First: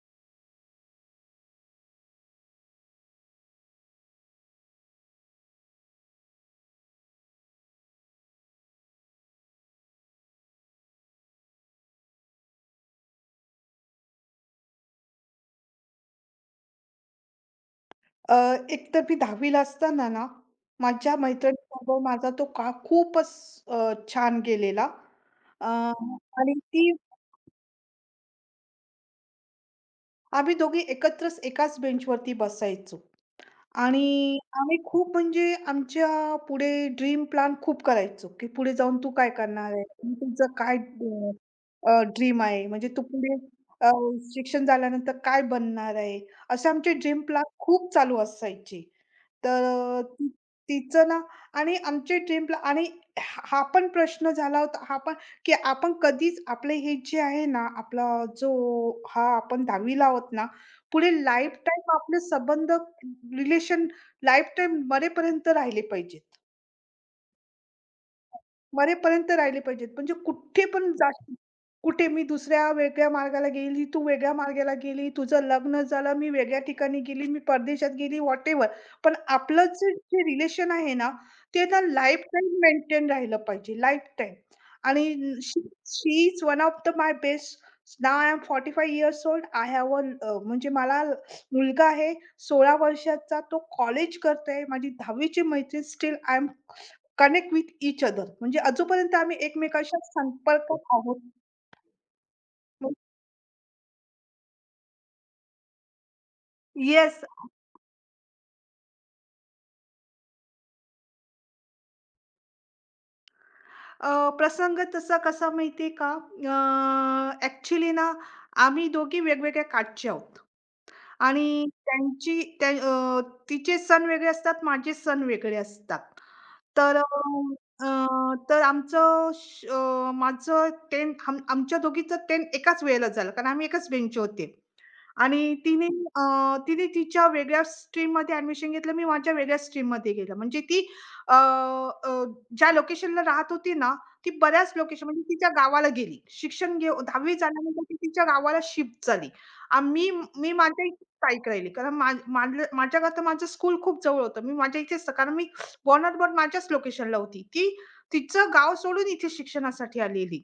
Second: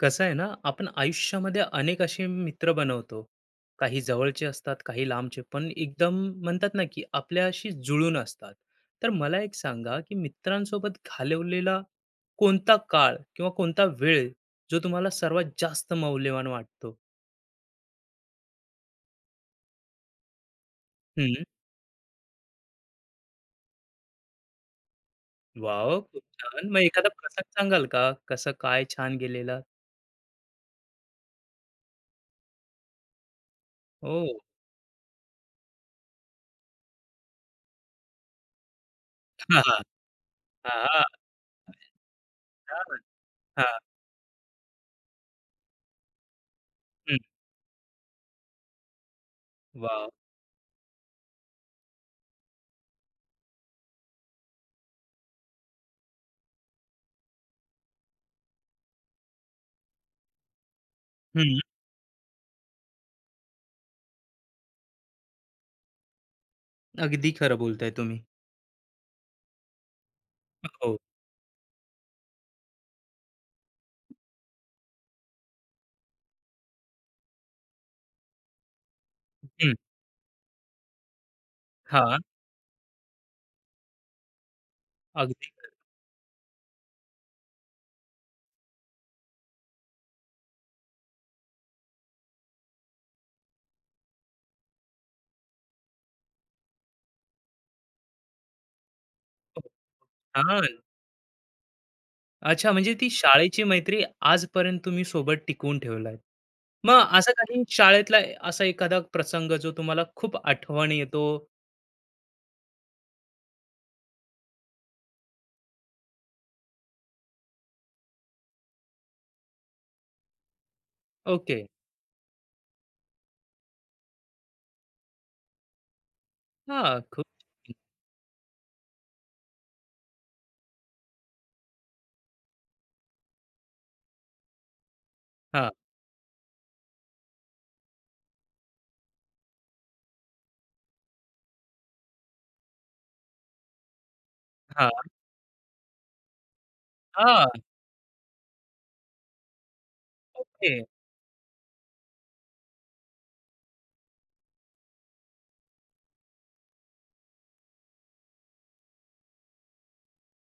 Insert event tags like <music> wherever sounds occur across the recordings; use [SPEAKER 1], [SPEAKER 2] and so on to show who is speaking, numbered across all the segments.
[SPEAKER 1] कसं आहे ना, आपण आयुष्यामध्ये अनेक असे मित्र बनवतो. काही जवळचे असतात, काही लांबचे, पण एकदम म्हणतात ना, की आपल्याशी जुळून असतात. तर मला एक सांगा, की मित्रांसोबत घालवलेला कोणता काळ किंवा कोणता वेळ जो तुम्हाला सर्वात जास्त मौल्यवान वाटतो?
[SPEAKER 2] अ, एकतर मी 10वी ला असताना ना, माझ्या
[SPEAKER 1] हम्म.
[SPEAKER 2] मैत्रिणीसोबत माझा तो काळ खूपच छान गेलेला. अ,
[SPEAKER 1] वाव, खूप
[SPEAKER 2] आणि
[SPEAKER 1] छान. मग
[SPEAKER 2] ती
[SPEAKER 1] एखादा प्रसंग सांगाल का, कसं काय छान गेलेला?
[SPEAKER 2] आम्ही दोघी एकत्रच एकाच बेंचवरती बसायचो.
[SPEAKER 1] हो.
[SPEAKER 2] आणि आम्ही खूप म्हणजे आमच्या पुढे ड्रीम प्लॅन खूप करायचो, की पुढे जाऊन तू काय
[SPEAKER 1] हा,
[SPEAKER 2] करणार
[SPEAKER 1] हा.
[SPEAKER 2] आहे?
[SPEAKER 1] <laughs>
[SPEAKER 2] आणि तुझं काय
[SPEAKER 1] हा,
[SPEAKER 2] ड्रीम आहे? म्हणजे
[SPEAKER 1] छान.
[SPEAKER 2] तू पुढे
[SPEAKER 1] हा.
[SPEAKER 2] अ, शिक्षण झाल्यानंतर काय बनणार आहे? असे आमचे
[SPEAKER 1] हम्म.
[SPEAKER 2] ड्रीम प्लॅन खूप चालू असायचे. तर
[SPEAKER 1] वाव.
[SPEAKER 2] ती तिचं ना आणि आमचे ड्रीम प्लॅन आणि हा हा पण प्रश्न झाला होता, हा पण की आपण कधीच आपले हे जे आहे ना, आपला जो हा आपण 10वी आहोत ना, पुढे
[SPEAKER 1] हम्म.
[SPEAKER 2] लाईफटाईम आपले संबंध रिलेशन लाईफटाईम मरेपर्यंत राहिले पाहिजेत.
[SPEAKER 1] अगदी खरं बोलताय तुम्ही.
[SPEAKER 2] मरेपर्यंत राहिले पाहिजेत. म्हणजे कुठे पण
[SPEAKER 1] हो.
[SPEAKER 2] जाशील, कुठे मी दुसऱ्या वेगळ्या मार्गाला गेली, तू वेगळ्या मार्गाला गेली, तुझं लग्न झालं, मी वेगळ्या ठिकाणी गेली, मी परदेशात गेली, व्हॉटेव्हर. पण आपलं
[SPEAKER 1] हम्म.
[SPEAKER 2] जे जे रिलेशन आहे ना, ते ना
[SPEAKER 1] हा.
[SPEAKER 2] लाईफटाईम मेंटेन राहिलं पाहिजे, लाईफटाईम. आणि
[SPEAKER 1] अगदी.
[SPEAKER 2] She is one of the my best now I am 45 years old. I have a म्हणजे मला मुलगा आहे 16 वर्षाचा. तो कॉलेज करतोय. माझी 10वी मैत्रीण still I am connect with each other म्हणजे अजूनपर्यंत आम्ही
[SPEAKER 1] हो,
[SPEAKER 2] एकमेकांशी
[SPEAKER 1] छान.
[SPEAKER 2] संपर्कात आहोत.
[SPEAKER 1] अच्छा, म्हणजे ती शाळेची मैत्री आजपर्यंत तुम्ही सोबत टिकवून ठेवलाय. मग
[SPEAKER 2] येस.
[SPEAKER 1] असा काही शाळेतला असा एखादा प्रसंग जो तुम्हाला खूप आठवणी येतो?
[SPEAKER 2] अ, प्रसंग तसा कसा माहिती आहे का? ॲक्चुअली ना, आम्ही दोघी वेगवेगळ्या काठचे आहोत आणि
[SPEAKER 1] ओके.
[SPEAKER 2] तिचे सण वेगळे असतात, माझे सण वेगळे असतात. तर
[SPEAKER 1] हां,
[SPEAKER 2] अ,
[SPEAKER 1] खूप.
[SPEAKER 2] अ, तर आमचं श अ, माझं 10 आमच्या दोघीचं 10 एकाच वेळेला झालं कारण आम्ही एकाच बेंचवर होते. आणि
[SPEAKER 1] हां,
[SPEAKER 2] अ, तिने तिच्या वेगळ्या स्ट्रीममध्ये ॲडमिशन घेतलं. मी माझ्या वेगळ्या स्ट्रीममध्ये गेलं. म्हणजे ती अ, अ, ज्या लोकेशनला राहत होती ना, ती बऱ्याच लोकेशन
[SPEAKER 1] हां,
[SPEAKER 2] म्हणजे तिच्या गावाला गेली. शिक्षण घेऊ 10वी
[SPEAKER 1] हां.
[SPEAKER 2] झाल्यानंतर ती तिच्या गावाला शिफ्ट झाली. आणि मी मी
[SPEAKER 1] ओके.
[SPEAKER 2] माझ्या इथे स्थायिक राहिली. कारण मा माझं माझ्या घरात माझं स्कूल खूप जवळ होतं. मी माझ्या इथेच कारण मी बॉर्न माझ्याच लोकेशनला होती. ती तिचं गाव सोडून इथे शिक्षणासाठी आलेली.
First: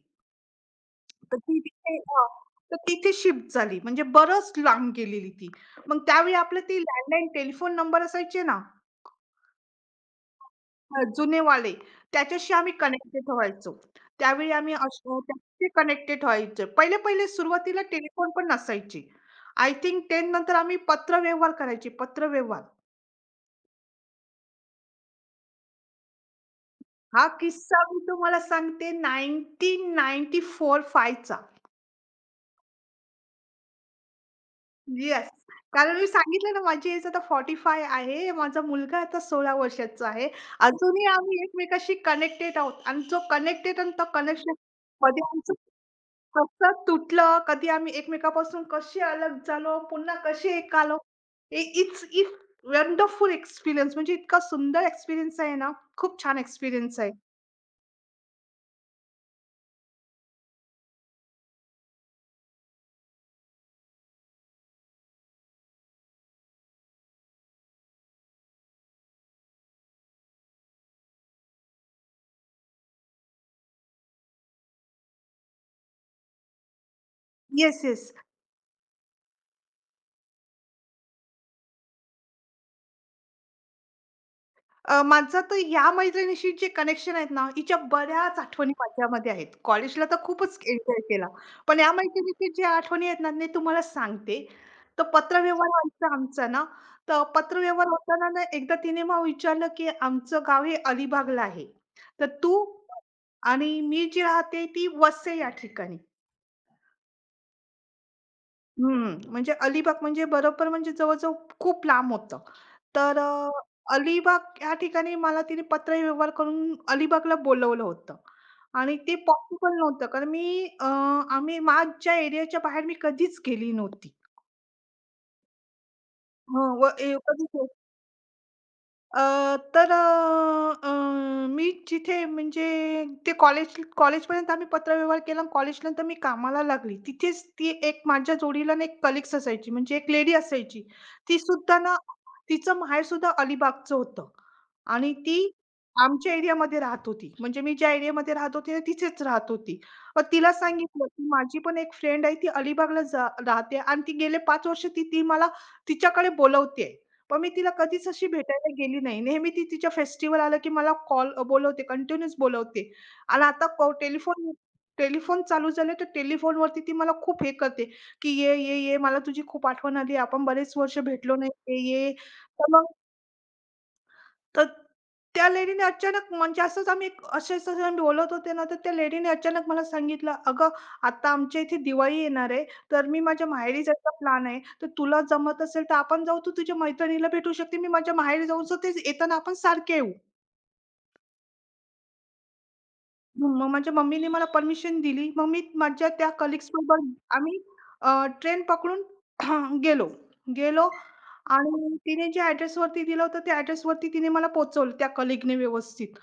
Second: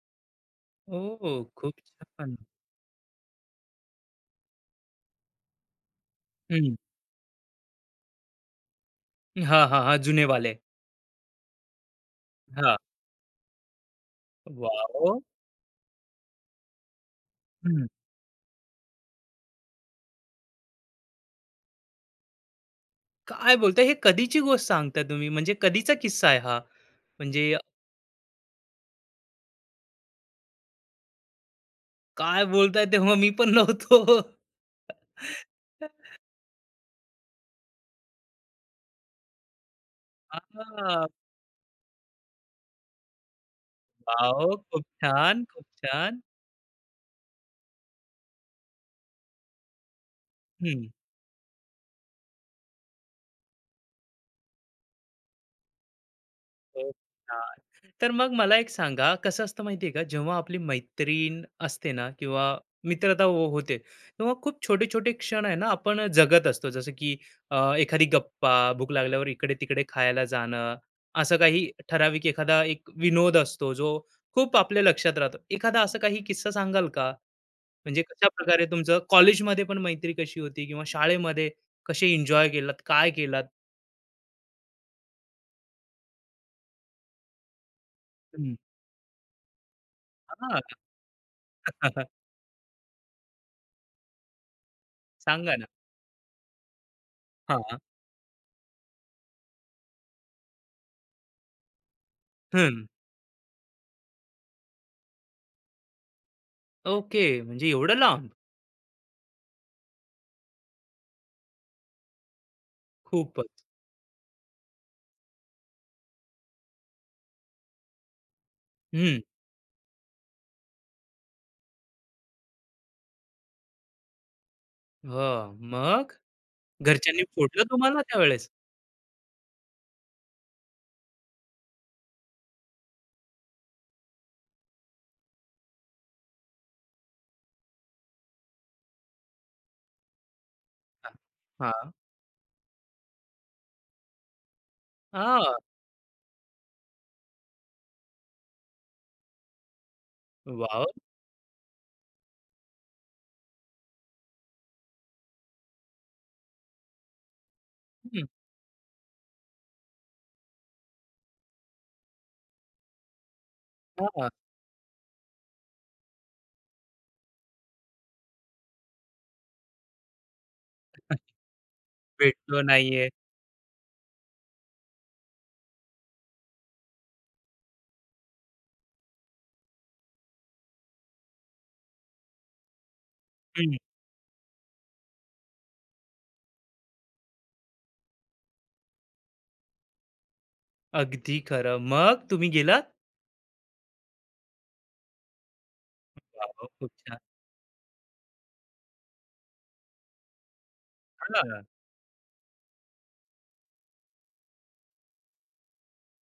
[SPEAKER 1] ओह,
[SPEAKER 2] तर ती
[SPEAKER 1] खूप
[SPEAKER 2] तिथे, हां.
[SPEAKER 1] छान.
[SPEAKER 2] तर तिथे शिफ्ट झाली. म्हणजे बरंच लांब गेलेली ती. मग त्यावेळी आपले
[SPEAKER 1] हं.
[SPEAKER 2] ते लँडलाईन टेलिफोन नंबर असायचे ना,
[SPEAKER 1] हां, हां, हां. जुनेवाले.
[SPEAKER 2] जुनेवाले, त्याच्याशी आम्ही
[SPEAKER 1] हां.
[SPEAKER 2] कनेक्टेड व्हायचो. त्यावेळी आम्ही
[SPEAKER 1] वॉव.
[SPEAKER 2] असं त्याच्याशी कनेक्टेड व्हायचो. पहिले-पहिले सुरुवातीला
[SPEAKER 1] हं.
[SPEAKER 2] टेलिफोन पण नसायचे. आय थिंक 10 नंतर आम्ही पत्रव्यवहार करायचे, पत्रव्यवहार.
[SPEAKER 1] काय बोलताय? हे कधीची गोष्ट सांगताय तुम्ही? म्हणजे कधीचा किस्सा आहे हा?
[SPEAKER 2] हा
[SPEAKER 1] म्हणजे
[SPEAKER 2] किस्सा मी तुम्हाला सांगते 1994-5 चा.
[SPEAKER 1] काय बोलताय, तेव्हा मी पण नव्हतो.
[SPEAKER 2] येस. कारण मी
[SPEAKER 1] <laughs>
[SPEAKER 2] सांगितलं ना, माझी एज आता 45 आहे. माझा मुलगा आता 16 वर्षाचा आहे.
[SPEAKER 1] हां.
[SPEAKER 2] अजूनही आम्ही एकमेकांशी कनेक्टेड आहोत आणि जो कनेक्टेड आणि तो
[SPEAKER 1] वॉव,
[SPEAKER 2] कनेक्शन
[SPEAKER 1] खूप
[SPEAKER 2] कधी
[SPEAKER 1] छान,
[SPEAKER 2] आमचं
[SPEAKER 1] खूप छान.
[SPEAKER 2] कसं तुटलं, कधी आम्ही एकमेकांपासून कसे अलग झालो, पुन्हा कसे एक
[SPEAKER 1] हं,
[SPEAKER 2] आलो. इ इट्स इट्स वंडरफुल एक्सपिरियन्स म्हणजे इतका सुंदर एक्सपिरियन्स आहे ना, खूप छान
[SPEAKER 1] खूप
[SPEAKER 2] एक्सपिरियन्स आहे.
[SPEAKER 1] छान. तर मग मला एक सांगा, कसं असतं माहिती आहे का, जेव्हा आपली मैत्रीण असते ना, किंवा मित्रता होते, तेव्हा खूप छोटे-छोटे क्षण आहे ना, आपण जगत असतो. जसं की एखादी गप्पा, भूक लागल्यावर इकडे-तिकडे खायला जाणं, असं काही ठराविक एखादा एक विनोद असतो, जो खूप आपल्या लक्षात राहतो. एखादा असं काही किस्सा सांगाल का?
[SPEAKER 2] येस,
[SPEAKER 1] म्हणजे
[SPEAKER 2] येस.
[SPEAKER 1] कशाप्रकारे तुमचं कॉलेजमध्ये पण मैत्री कशी होती, किंवा शाळेमध्ये कसे एन्जॉय केलात, काय केलात?
[SPEAKER 2] माझं तर या मैत्रिणीशी जे कनेक्शन आहेत ना, हिच्या बऱ्याच आठवणी माझ्यामध्ये आहेत. कॉलेजला तर खूपच
[SPEAKER 1] हां.
[SPEAKER 2] एन्जॉय केला. पण या
[SPEAKER 1] <laughs>
[SPEAKER 2] मैत्रिणीशी ज्या आठवणी आहेत ना, मी तुम्हाला सांगते. तर
[SPEAKER 1] सांगा ना.
[SPEAKER 2] पत्रव्यवहार व्हायचा आमचा ना, तर
[SPEAKER 1] हां.
[SPEAKER 2] पत्रव्यवहार होताना ना, एकदा तिने मला विचारलं, की "आमचं गाव हे अलिबागला आहे. तर तू
[SPEAKER 1] हं.
[SPEAKER 2] आणि मी जी राहते ती वसई या ठिकाणी.
[SPEAKER 1] ओके. म्हणजे एवढं लांब?
[SPEAKER 2] हं, म्हणजे अलिबाग म्हणजे बरोबर म्हणजे जवळ-जवळ खूप लांब होतं. तर
[SPEAKER 1] खूपच.
[SPEAKER 2] अलिबाग या ठिकाणी मला तिने पत्रव्यवहार करून अलिबागला बोलवलं होतं आणि ते
[SPEAKER 1] हं.
[SPEAKER 2] पॉसिबल नव्हतं कारण आम्ही माझ्या एरियाच्या बाहेर मी कधीच गेली नव्हती.
[SPEAKER 1] हां. मग?
[SPEAKER 2] हं, व ए
[SPEAKER 1] घरच्यांनी फोडलं
[SPEAKER 2] कधीच
[SPEAKER 1] तुम्हाला त्यावेळेस?
[SPEAKER 2] अ, मी जिथे म्हणजे ते कॉलेजपर्यंत आम्ही पत्रव्यवहार केला आणि कॉलेजनंतर मी कामाला लागली. तिथेच ती एक माझ्या जोडीला ना एक कलीग्स असायची म्हणजे एक लेडी असायची.
[SPEAKER 1] हां.
[SPEAKER 2] ती सुद्धा
[SPEAKER 1] हां.
[SPEAKER 2] ना तिचं माहेर सुद्धा अलिबागचं होतं आणि ती
[SPEAKER 1] हां.
[SPEAKER 2] आमच्या एरियामध्ये राहत होती. म्हणजे मी ज्या एरियामध्ये राहत होते ना तिथेच राहत होती. मग तिला
[SPEAKER 1] वॉव.
[SPEAKER 2] सांगितलं, की "माझी पण एक फ्रेंड आहे ती अलिबागला राहते आणि ती गेले 5 वर्ष ती ती मला तिच्याकडे बोलवते पण मी तिला कधीच
[SPEAKER 1] हं.
[SPEAKER 2] अशी भेटायला गेली नाही. नेहमी ती तिच्या फेस्टिव्हल आलं, की मला बोलवते, कंटिन्यूअस बोलवते. आणि आता
[SPEAKER 1] हां.
[SPEAKER 2] टेलिफोन टेलिफोन चालू झाले, तर टेलिफोनवरती ती मला खूप हे करते, की "ये, ये, ये, मला तुझी खूप आठवण आली. आपण बरेच वर्ष भेटलो नाही. ये, ये."
[SPEAKER 1] भेटलो
[SPEAKER 2] तर मग
[SPEAKER 1] नाहीये.
[SPEAKER 2] तर त्या लेडीने अचानक म्हणजे असंच आम्ही असेच तसे आम्ही बोलत होते ना, तर त्या लेडीने अचानक मला सांगितलं, "अगं, आता आमच्या इथे दिवाळी येणार आहे, तर मी माझ्या
[SPEAKER 1] हं.
[SPEAKER 2] माहेरी जायचा प्लॅन आहे. तर तुला जमत असेल तर आपण जाऊ. तू तुझ्या मैत्रिणीला भेटू शकते. मी माझ्या माहेरी जाऊन स्वतःच येताना आपण सारखे येऊ."
[SPEAKER 1] अगदी खरं. मग तुम्ही गेलात?
[SPEAKER 2] मग मग माझ्या मम्मीने मला परमिशन दिली. मग मी माझ्या त्या
[SPEAKER 1] वॉव, खूप
[SPEAKER 2] कलीग्ससोबत
[SPEAKER 1] छान.
[SPEAKER 2] आम्ही ट्रेन पकडून <clears throat> गेलो. गेलो
[SPEAKER 1] हां.
[SPEAKER 2] आणि तिने ज्या ॲड्रेसवरती दिलं होतं, त्या ॲड्रेसवरती तिने मला पोहोचवलं त्या कलीगने व्यवस्थित.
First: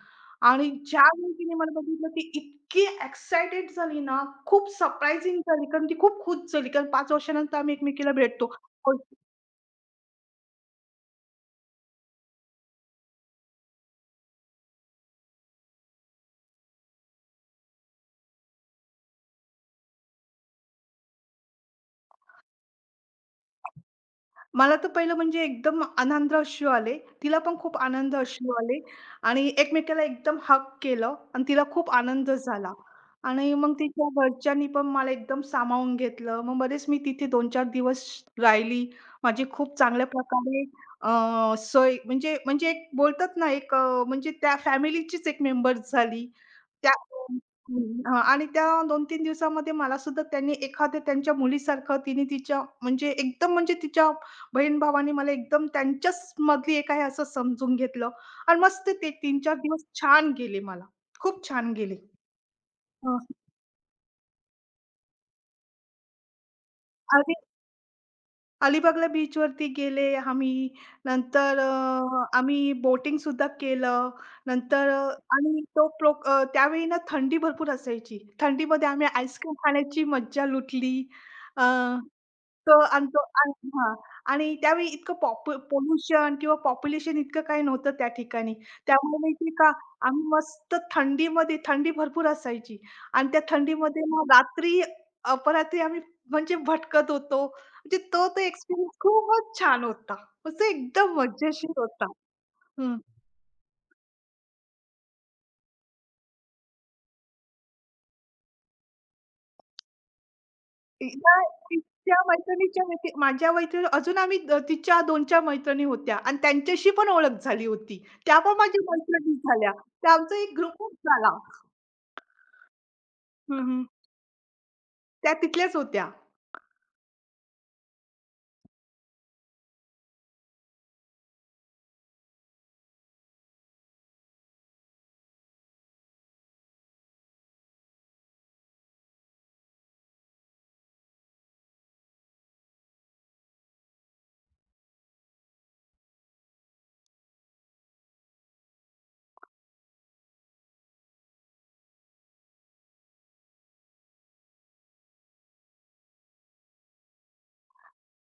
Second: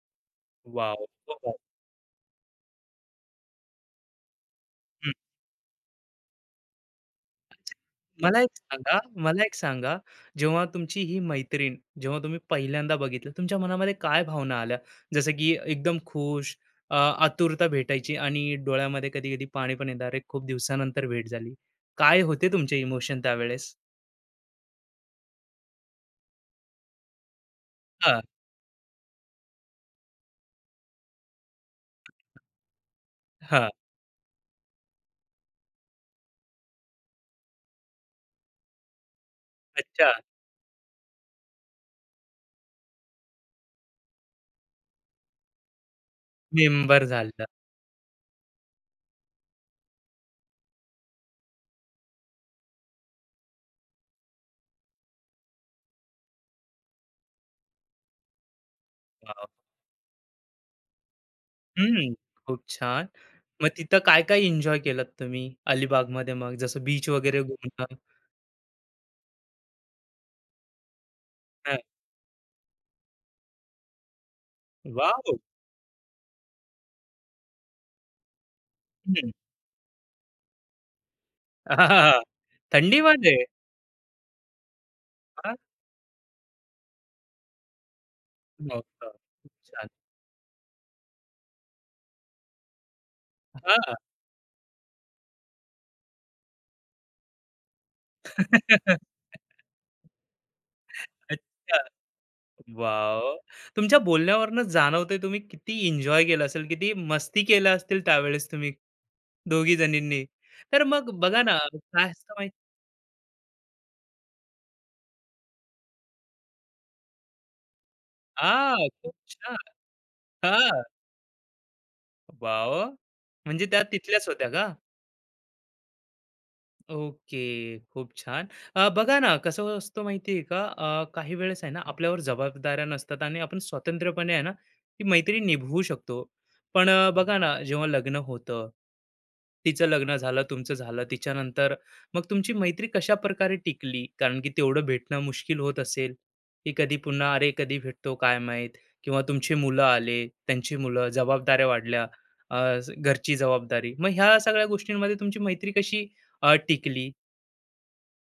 [SPEAKER 2] आणि
[SPEAKER 1] वॉव,
[SPEAKER 2] ज्यावेळी
[SPEAKER 1] खूप
[SPEAKER 2] तिने
[SPEAKER 1] भारी.
[SPEAKER 2] मला बघितलं, ती इतकी एक्साइटेड झाली ना, खूप सरप्रायझिंग झाली कारण ती खूप खुश झाली कारण 5 वर्षानंतर आम्ही एकमेकीला
[SPEAKER 1] मला एक
[SPEAKER 2] भेटतो.
[SPEAKER 1] सांगा मला एक सांगा, जेव्हा तुमची ही मैत्रीण, जेव्हा तुम्ही पहिल्यांदा बघितलं, तुमच्या मनामध्ये काय भावना आल्या? जसं की एकदम खुश, अ, आतुरता भेटायची, आणि डोळ्यामध्ये कधी-कधी पाणी पण येणार आहे, खूप दिवसानंतर भेट झाली. काय होते तुमचे इमोशन त्यावेळेस?
[SPEAKER 2] मला तर पहिलं म्हणजे एकदम आनंद अश्रू आले. तिला पण खूप आनंद
[SPEAKER 1] हां,
[SPEAKER 2] अश्रू आले आणि एकमेकाला एकदम हग केलं आणि तिला खूप आनंद झाला आणि
[SPEAKER 1] हां.
[SPEAKER 2] मग तिच्या घरच्यांनी पण मला एकदम सामावून घेतलं. मग बरेच मी तिथे 2-4 दिवस राहिली. माझी खूप चांगल्या
[SPEAKER 1] अच्छा,
[SPEAKER 2] प्रकारे सोय म्हणजे म्हणजे एक बोलतात ना एक म्हणजे त्या फॅमिलीचीच एक मेंबर झाली. त्या
[SPEAKER 1] मेंबर झालं.
[SPEAKER 2] हं, हां आणि त्या 2-3 दिवसामध्ये मला सुद्धा त्यांनी एखाद्या त्यांच्या मुलीसारखं तिने तिच्या म्हणजे एकदम म्हणजे तिच्या बहीण-भावांनी मला एकदम त्यांच्याच मधली एक आहे असं समजून घेतलं आणि मस्त ते
[SPEAKER 1] वॉव.
[SPEAKER 2] 3-4 दिवस छान गेले मला. खूप छान गेले.
[SPEAKER 1] हं, खूप छान.
[SPEAKER 2] अ,
[SPEAKER 1] मग तिथं काय-काय एन्जॉय केलात तुम्ही अलिबागमध्ये मग? जसं बीच
[SPEAKER 2] आणि
[SPEAKER 1] वगैरे घुमणं?
[SPEAKER 2] अलिबागला बीचवरती गेले आम्ही. नंतर
[SPEAKER 1] हां.
[SPEAKER 2] आम्ही बोटिंग सुद्धा केलं. नंतर
[SPEAKER 1] वॉव.
[SPEAKER 2] आणि तो प्रो अ, त्यावेळी ना थंडी भरपूर असायची. थंडीमध्ये आम्ही
[SPEAKER 1] हं.
[SPEAKER 2] आईस्क्रीम खाण्याची मज्जा लुटली. अ
[SPEAKER 1] <laughs>
[SPEAKER 2] तो आणि तो
[SPEAKER 1] थंडीमध्ये?
[SPEAKER 2] आणि हां. आणि त्यावेळी इतकं पोल्युशन किंवा पॉप्युलेशन इतकं काही नव्हतं त्या ठिकाणी.
[SPEAKER 1] नव्हता.
[SPEAKER 2] त्यामुळे माहिती
[SPEAKER 1] खूप
[SPEAKER 2] आहे का,
[SPEAKER 1] छान.
[SPEAKER 2] आम्ही मस्त थंडीमध्ये थंडी भरपूर असायची आणि त्या
[SPEAKER 1] हां.
[SPEAKER 2] थंडीमध्ये मग रात्री अपरात्री आम्ही म्हणजे भटकत होतो. म्हणजे तो तो एक्सपिरियन्स
[SPEAKER 1] <laughs>
[SPEAKER 2] खूपच छान होता. असं एकदम
[SPEAKER 1] अच्छा.
[SPEAKER 2] मजेशीर होता. हं.
[SPEAKER 1] वॉव. तुमच्या बोलण्यावरूनच जाणवतंय तुम्ही किती एन्जॉय केलं असेल, किती मस्ती केल्या असतील त्यावेळेस तुम्ही दोघी जणींनी. तर मग
[SPEAKER 2] एकदा
[SPEAKER 1] बघा ना, काय
[SPEAKER 2] तिच्या
[SPEAKER 1] असतं माहिती.
[SPEAKER 2] मैत्रिणीच्या व्यति माझ्या मैत्रिणी अजून आम्ही द तिच्या 2-4 मैत्रिणी होत्या आणि त्यांच्याशी पण ओळख झाली होती. त्या पण माझ्या
[SPEAKER 1] हां, खूप
[SPEAKER 2] मैत्रिणी
[SPEAKER 1] छान.
[SPEAKER 2] झाल्या. तर आमचा एक
[SPEAKER 1] हां.
[SPEAKER 2] ग्रुपच झाला.
[SPEAKER 1] वॉव.
[SPEAKER 2] हं,
[SPEAKER 1] म्हणजे त्या
[SPEAKER 2] हं.
[SPEAKER 1] तिथल्याच होत्या का?
[SPEAKER 2] त्या तिथल्याच होत्या.
[SPEAKER 1] ओके. खूप छान. बघा ना कसं असतं माहिती आहे का? काही वेळेस आहे ना, आपल्यावर जबाबदाऱ्या नसतात आणि आपण स्वतंत्रपणे आहे ना ती मैत्री निभवू शकतो. पण बघा ना, जेव्हा लग्न होतं, तिचं लग्न झालं, तुमचं झालं, तिच्यानंतर मग तुमची मैत्री कशाप्रकारे टिकली? कारण की तेवढं भेटणं मुश्किल होत असेल, की कधी पुन्हा अरे कधी भेटतो काय माहीत? किंवा तुमची मुलं आले, त्यांची मुलं, जबाबदाऱ्या वाढल्या, घरची जबाबदारी. मग ह्या सगळ्या गोष्टींमध्ये तुमची मैत्री कशी टिकली.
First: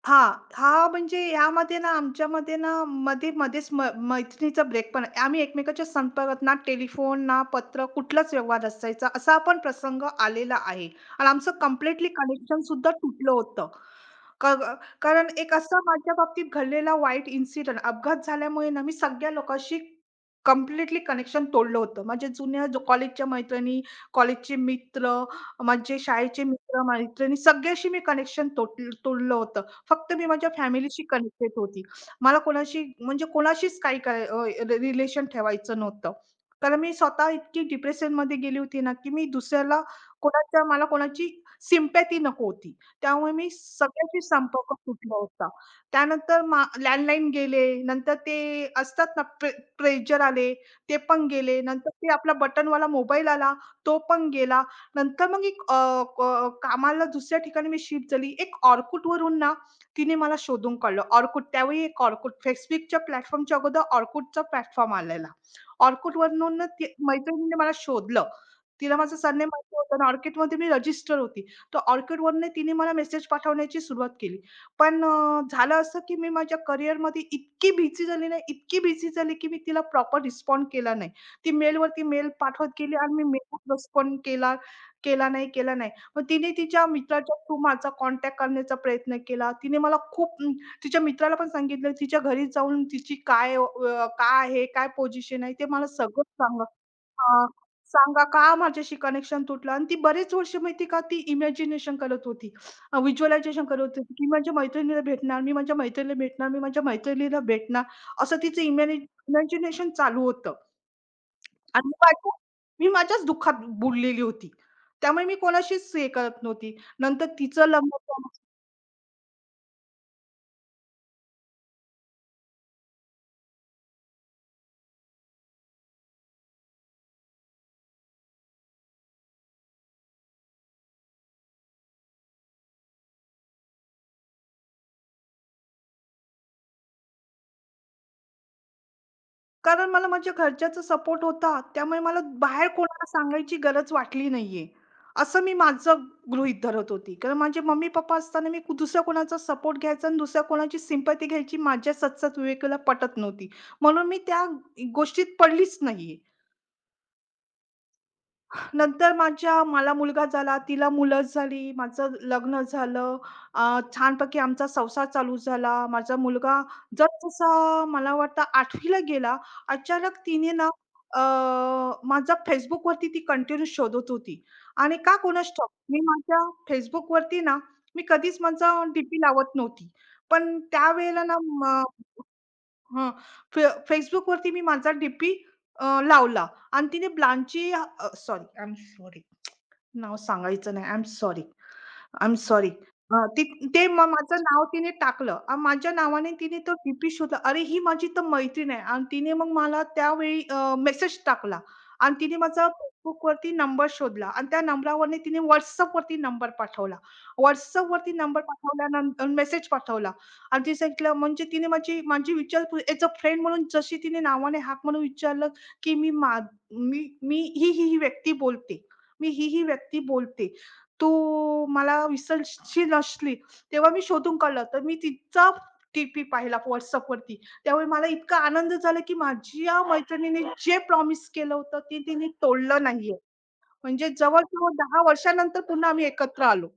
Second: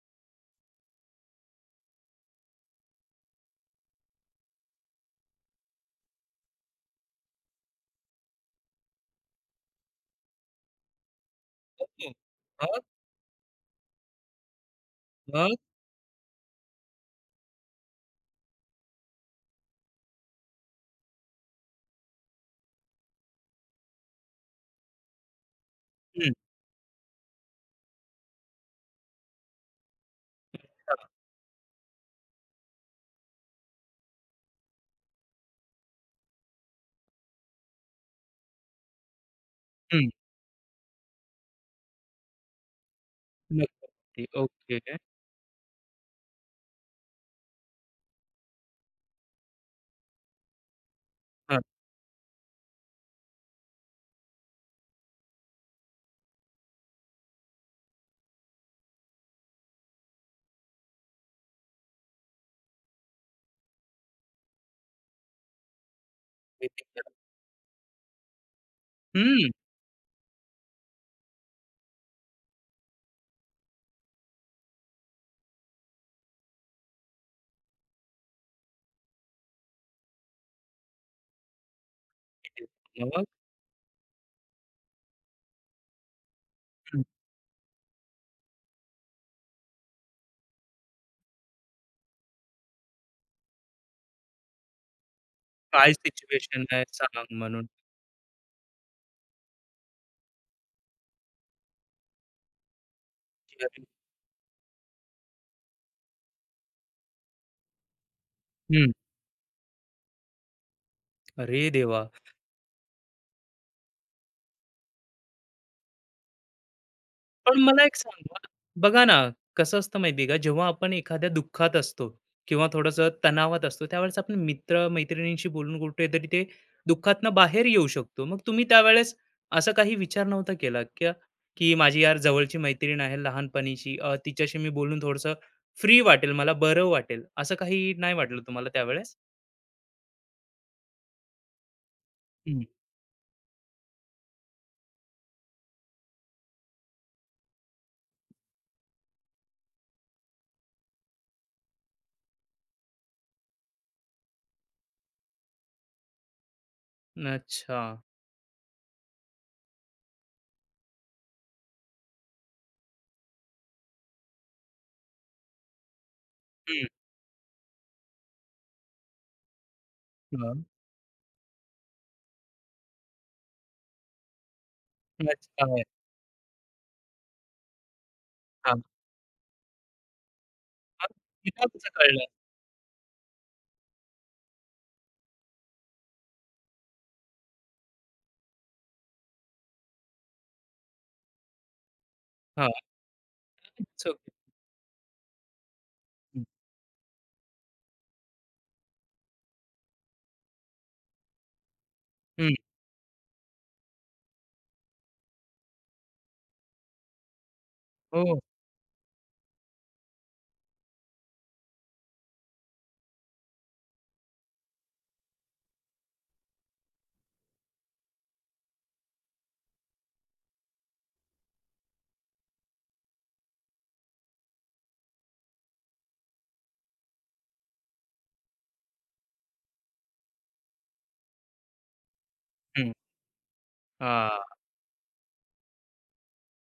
[SPEAKER 2] हां, हां, म्हणजे यामध्ये ना आमच्यामध्ये ना मध्ये-मध्येच मैत्रिणीचा ब्रेक पण आहे. आम्ही एकमेकांच्या संपर्कात ना टेलिफोन, ना पत्र कुठलाच व्यवहार असायचा असा पण प्रसंग आलेला आहे आणि आमचं कंप्लीटली
[SPEAKER 1] ओके. मग
[SPEAKER 2] कनेक्शनसुद्धा तुटलं होतं. क ग कारण
[SPEAKER 1] मग
[SPEAKER 2] एक असा माझ्या बाबतीत घडलेला वाईट इन्सिडेंट अपघात झाल्यामुळे ना, मी सगळ्या लोकांशी कंप्लीटली कनेक्शन तोडलं होतं. माझ्या जुन्या जो कॉलेजच्या मैत्रिणी, कॉलेजचे मित्र, माझे
[SPEAKER 1] हं,
[SPEAKER 2] शाळेचे मित्र-मैत्रिणी सगळ्याशी मी कनेक्शन तोडलं होतं. फक्त मी माझ्या
[SPEAKER 1] हां,
[SPEAKER 2] फॅमिलीशी कनेक्टेड होती. मला कोणाशी म्हणजे कोणाशीच काही काय रिलेशन ठेवायचं नव्हतं. कारण मी स्वतः इतकी डिप्रेशनमध्ये गेली होती ना, की मी दुसऱ्याला
[SPEAKER 1] हं.
[SPEAKER 2] कोणाच्या मला कोणाची सिम्पॅथी नको होती. त्यामुळे मी सगळ्याशी
[SPEAKER 1] नक्की.
[SPEAKER 2] संपर्क
[SPEAKER 1] ओके.
[SPEAKER 2] तुटला होता. त्यानंतर लँडलाईन गेले, नंतर ते असतात ना आले, ते पण गेले.
[SPEAKER 1] हां.
[SPEAKER 2] नंतर ते आपला बटनवाला मोबाईल आला, तो पण गेला. नंतर मग कामाला दुसऱ्या ठिकाणी मी शिफ्ट झाली. एक Orkutवरून ना तिने मला शोधून काढलं. Orkut त्यावेळी एक Orkut, Facebookच्या प्लॅटफॉर्मच्या अगोदर Orkutचा प्लॅटफॉर्म आलेला. Orkutवरून ना
[SPEAKER 1] <unintelligible>
[SPEAKER 2] मैत्रिणीने मला शोधलं. तिला माझं सरनेम
[SPEAKER 1] हं.
[SPEAKER 2] माहिती होतं आणि Orkutमध्ये मी रजिस्टर होती. तर Orchid वरनं तिने मला मेसेज पाठवण्याची सुरुवात केली. पण झालं असं, की मी माझ्या करिअरमध्ये इतकी बिझी झाली ना, इतकी बिझी झाली, की मी तिला प्रॉपर रिस्पॉन्ड केला नाही. ती मेलवरती मेल पाठवत गेली आणि मी
[SPEAKER 1] मग.
[SPEAKER 2] मेलवर रिस्पॉन्ड केला केला नाही, केला नाही. मग तिने तिच्या
[SPEAKER 1] हं.
[SPEAKER 2] मित्राच्या थ्रू माझा कॉन्टॅक्ट करण्याचा प्रयत्न केला. तिने मला खूप तिच्या मित्राला पण सांगितलं, तिच्या घरी जाऊन तिची काय आहे, काय पोझिशन आहे ते मला
[SPEAKER 1] काय
[SPEAKER 2] सगळं सांगा.
[SPEAKER 1] सिच्युएशन आहे सांग
[SPEAKER 2] हां.
[SPEAKER 1] म्हणून?
[SPEAKER 2] सांगा का माझ्याशी कनेक्शन तुटलं आणि ती बरेच वर्ष माहिती आहे का ती इमॅजिनेशन करत होती.
[SPEAKER 1] की
[SPEAKER 2] व्हिज्युअलायझेशन
[SPEAKER 1] अरे.
[SPEAKER 2] करत होती, की माझ्या मैत्रिणीला भेटणार, मी माझ्या मैत्रिणीला भेटणार, मी माझ्या मैत्रिणीला भेटणार, असं तिचं
[SPEAKER 1] हं.
[SPEAKER 2] इमॅजिनेशन चालू होतं.
[SPEAKER 1] अरे
[SPEAKER 2] आणि
[SPEAKER 1] देवा.
[SPEAKER 2] मी माझ्याच दुःखात बुडलेली होती. त्यामुळे मी कोणाशीच हे करत नव्हती. नंतर
[SPEAKER 1] पण
[SPEAKER 2] तिचं
[SPEAKER 1] मला एक
[SPEAKER 2] लग्न झालं.
[SPEAKER 1] सांगा, बघा ना, कसं असतं माहिती आहे का, जेव्हा आपण एखाद्या दुःखात असतो किंवा थोडंसं तणावात असतो, त्यावेळेस आपण मित्र-मैत्रिणींशी बोलून कुठेतरी ते दुःखातनं बाहेर येऊ शकतो. मग तुम्ही त्यावेळेस असा काही विचार नव्हता केला का, की माझी यार जवळची मैत्रीण आहे लहानपणीची, तिच्याशी मी बोलून थोडंसं फ्री वाटेल, मला बरं वाटेल, असं काही नाही वाटलं तुम्हाला त्यावेळेस?
[SPEAKER 2] कारण मला माझ्या घरच्याचा सपोर्ट होता. त्यामुळे मला
[SPEAKER 1] हं.
[SPEAKER 2] बाहेर कोणाला सांगायची गरज वाटली नाहीये. असं मी माझं गृहीत धरत होती. कारण माझे मम्मी-पप्पा असताना मी दुसऱ्या कोणाचा सपोर्ट घ्यायचा आणि दुसऱ्या कोणाची सिम्पथी घ्यायची माझ्या सदसद्विवेकाला पटत नव्हती. म्हणून मी त्या गोष्टीत पडलीच नाहीये.
[SPEAKER 1] अच्छा.
[SPEAKER 2] नंतर मला मुलगा झाला, तिला मुलं झाली, माझं लग्न झालं. छानपैकी आमचा संसार चालू झाला. माझा मुलगा
[SPEAKER 1] हं.
[SPEAKER 2] जसजसा मला वाटतं 8वी ला गेला, अचानक तिने
[SPEAKER 1] हां.
[SPEAKER 2] ना अ, माझा Facebookवरती ती कंटिन्यू शोधत होती आणि का कोणास
[SPEAKER 1] अच्छा.
[SPEAKER 2] ठाऊक मी माझ्या Facebookवरती ना, मी कधीच माझा
[SPEAKER 1] हां.
[SPEAKER 2] लावत नव्हती. पण
[SPEAKER 1] मग
[SPEAKER 2] त्यावेळेला ना
[SPEAKER 1] तिला कसं
[SPEAKER 2] मग
[SPEAKER 1] कळलं?
[SPEAKER 2] हां. फे Facebookवरती मी माझा डी-पी लावला आणि तिने सॉरी, आय एम सॉरी. नाव सांगायचं नाही. I am sorry. I am
[SPEAKER 1] हां,
[SPEAKER 2] सॉरी. अ, ती ते
[SPEAKER 1] इट्स
[SPEAKER 2] मग
[SPEAKER 1] ओके.
[SPEAKER 2] माझं नाव तिने टाकलं आणि माझ्या नावाने
[SPEAKER 1] हं.
[SPEAKER 2] तिने तो डीपी शोधला. अरे, ही माझी तर मैत्रीण आहे आणि तिने मग मला त्यावेळी मेसेज टाकला आणि तिने
[SPEAKER 1] हं.
[SPEAKER 2] माझा Facebookवरती नंबर शोधला आणि त्या नंबरावरून तिने WhatsAppवरती नंबर पाठवला. WhatsAppवरती
[SPEAKER 1] हो.
[SPEAKER 2] नंबर पाठवल्यानंतर मेसेज पाठवला आणि ती सांगितलं म्हणजे तिने माझी माझी विचारपूस ॲज अ फ्रेंड म्हणून जशी तिने नावाने हाक म्हणून विचारलं, की "मी मा मी मी ही, ही व्यक्ती बोलते. मी ही, ही व्यक्ती बोलते." तू मला विसरशील असली, तेव्हा मी शोधून काढलं. तर मी तिचा डी-पी पाहिला WhatsAppवरती. त्यावेळी मला इतका आनंद झाला, की माझ्या मैत्रिणीने जे प्रॉमिस केलं होतं, ते तिने तोडलं नाहीये. म्हणजे
[SPEAKER 1] हां.
[SPEAKER 2] जवळ-जवळ 10 वर्षानंतर पुन्हा आम्ही एकत्र आलो.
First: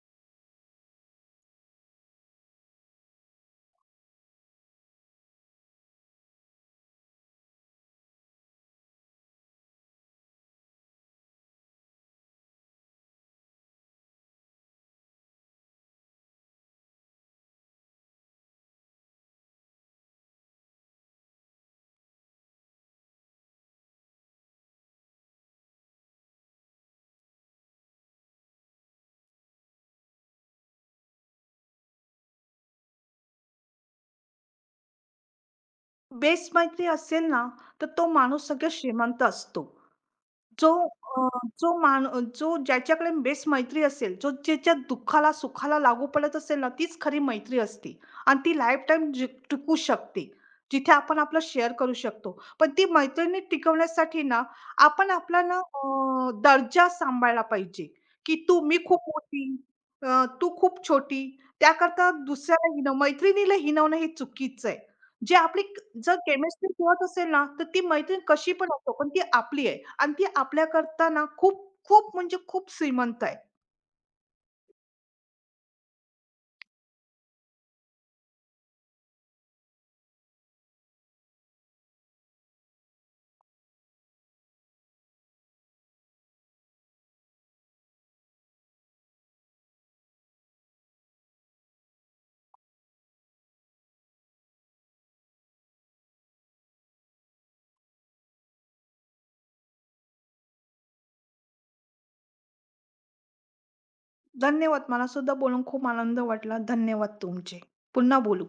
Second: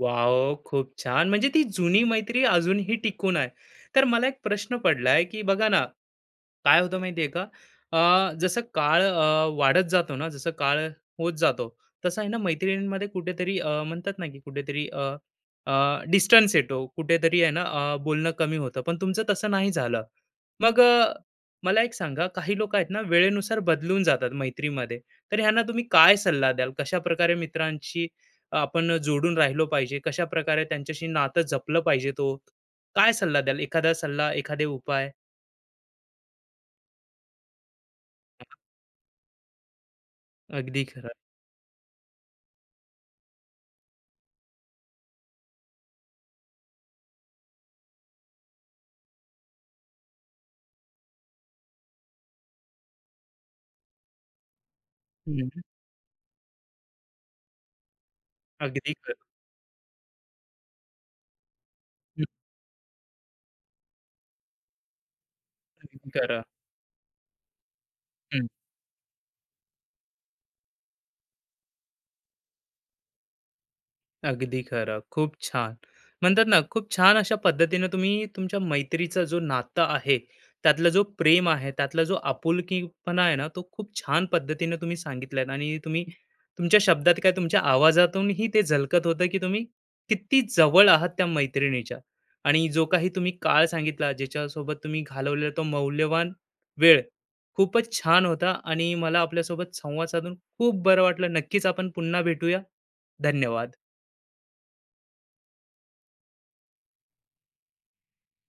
[SPEAKER 1] वॉव, खूप छान. म्हणजे ती जुनी मैत्री अजूनही टिकून आहे. तर मला एक प्रश्न पडलाय, की बघा ना, काय होतं माहितीये का? जसं काळ वाढत जातो ना, जसं काळ होत जातो, तसं आहे ना मैत्रिणींमध्ये कुठेतरी म्हणतात ना, की कुठेतरी डिस्टन्स येतो. कुठेतरी आहे ना बोलणं कमी होतं. पण तुमचं तसं नाही झालं. मग मला एक सांगा, काही लोकं आहेत ना वेळेनुसार बदलून जातात मैत्रीमध्ये. तर ह्यांना तुम्ही काय सल्ला द्याल? कशाप्रकारे मित्रांशी आपण जोडून राहिलो पाहिजे? कशाप्रकारे त्यांच्याशी नातं जपलं पाहिजे तो? काय सल्ला द्याल? एखादा सल्ला, एखादे उपाय?
[SPEAKER 2] बेस्ट मैत्री असेल ना, तर तो माणूस सगळ्यात श्रीमंत असतो. जो
[SPEAKER 1] अगदी खरं.
[SPEAKER 2] अ, जो मान जो ज्याच्याकडे बेस्ट मैत्री असेल, जो ज्याच्या दुःखाला, सुखाला लागू पडत असेल ना, तीच खरी मैत्री असते आणि ती लाईफटाईम जी टिकू शकते. जिथे आपण आपलं शेअर करू शकतो. पण ती मैत्रिणी टिकवण्यासाठी ना, आपण आपला ना
[SPEAKER 1] हं.
[SPEAKER 2] दर्जा सांभाळला पाहिजे, की तू मी
[SPEAKER 1] अगदी
[SPEAKER 2] खूप
[SPEAKER 1] खरं.
[SPEAKER 2] मोठी, तू खूप छोटी. त्याकरता
[SPEAKER 1] खरं.
[SPEAKER 2] दुसऱ्याला मैत्रिणीला हिणवणं हे चुकीचं आहे. जे आपली
[SPEAKER 1] हं.
[SPEAKER 2] जर
[SPEAKER 1] खरं.
[SPEAKER 2] केमिस्ट्री जुळत असेल ना, तर ती मैत्रीण कशी पण असो, पण ती आपली आहे आणि ती आपल्याकरता ना खूप, खूप म्हणजे खूप श्रीमंत आहे.
[SPEAKER 1] अगदी खरं. खूप छान. म्हणतात ना, खूप छान अशा पद्धतीने तुम्ही तुमच्या मैत्रीचा जो नातं आहे, त्यातला जो प्रेम आहे, त्यातला जो आपुलकीपणा आहे ना, तो खूप छान पद्धतीने तुम्ही सांगितलात, आणि तुम्ही तुमच्या शब्दात काय तुमच्या आवाजातूनही ते झलकत होतं, की तुम्ही किती जवळ आहात त्या मैत्रिणीच्या, आणि जो काही तुम्ही काळ सांगितला, ज्याच्यासोबत तुम्ही घालवलेला तो मौल्यवान वेळ खूपच छान होता, आणि मला आपल्यासोबत संवाद साधून खूप बरं वाटलं. नक्कीच आपण पुन्हा भेटूया. धन्यवाद.
[SPEAKER 2] धन्यवाद. मला सुद्धा बोलून खूप आनंद वाटला. धन्यवाद तुमचे. पुन्हा बोलू.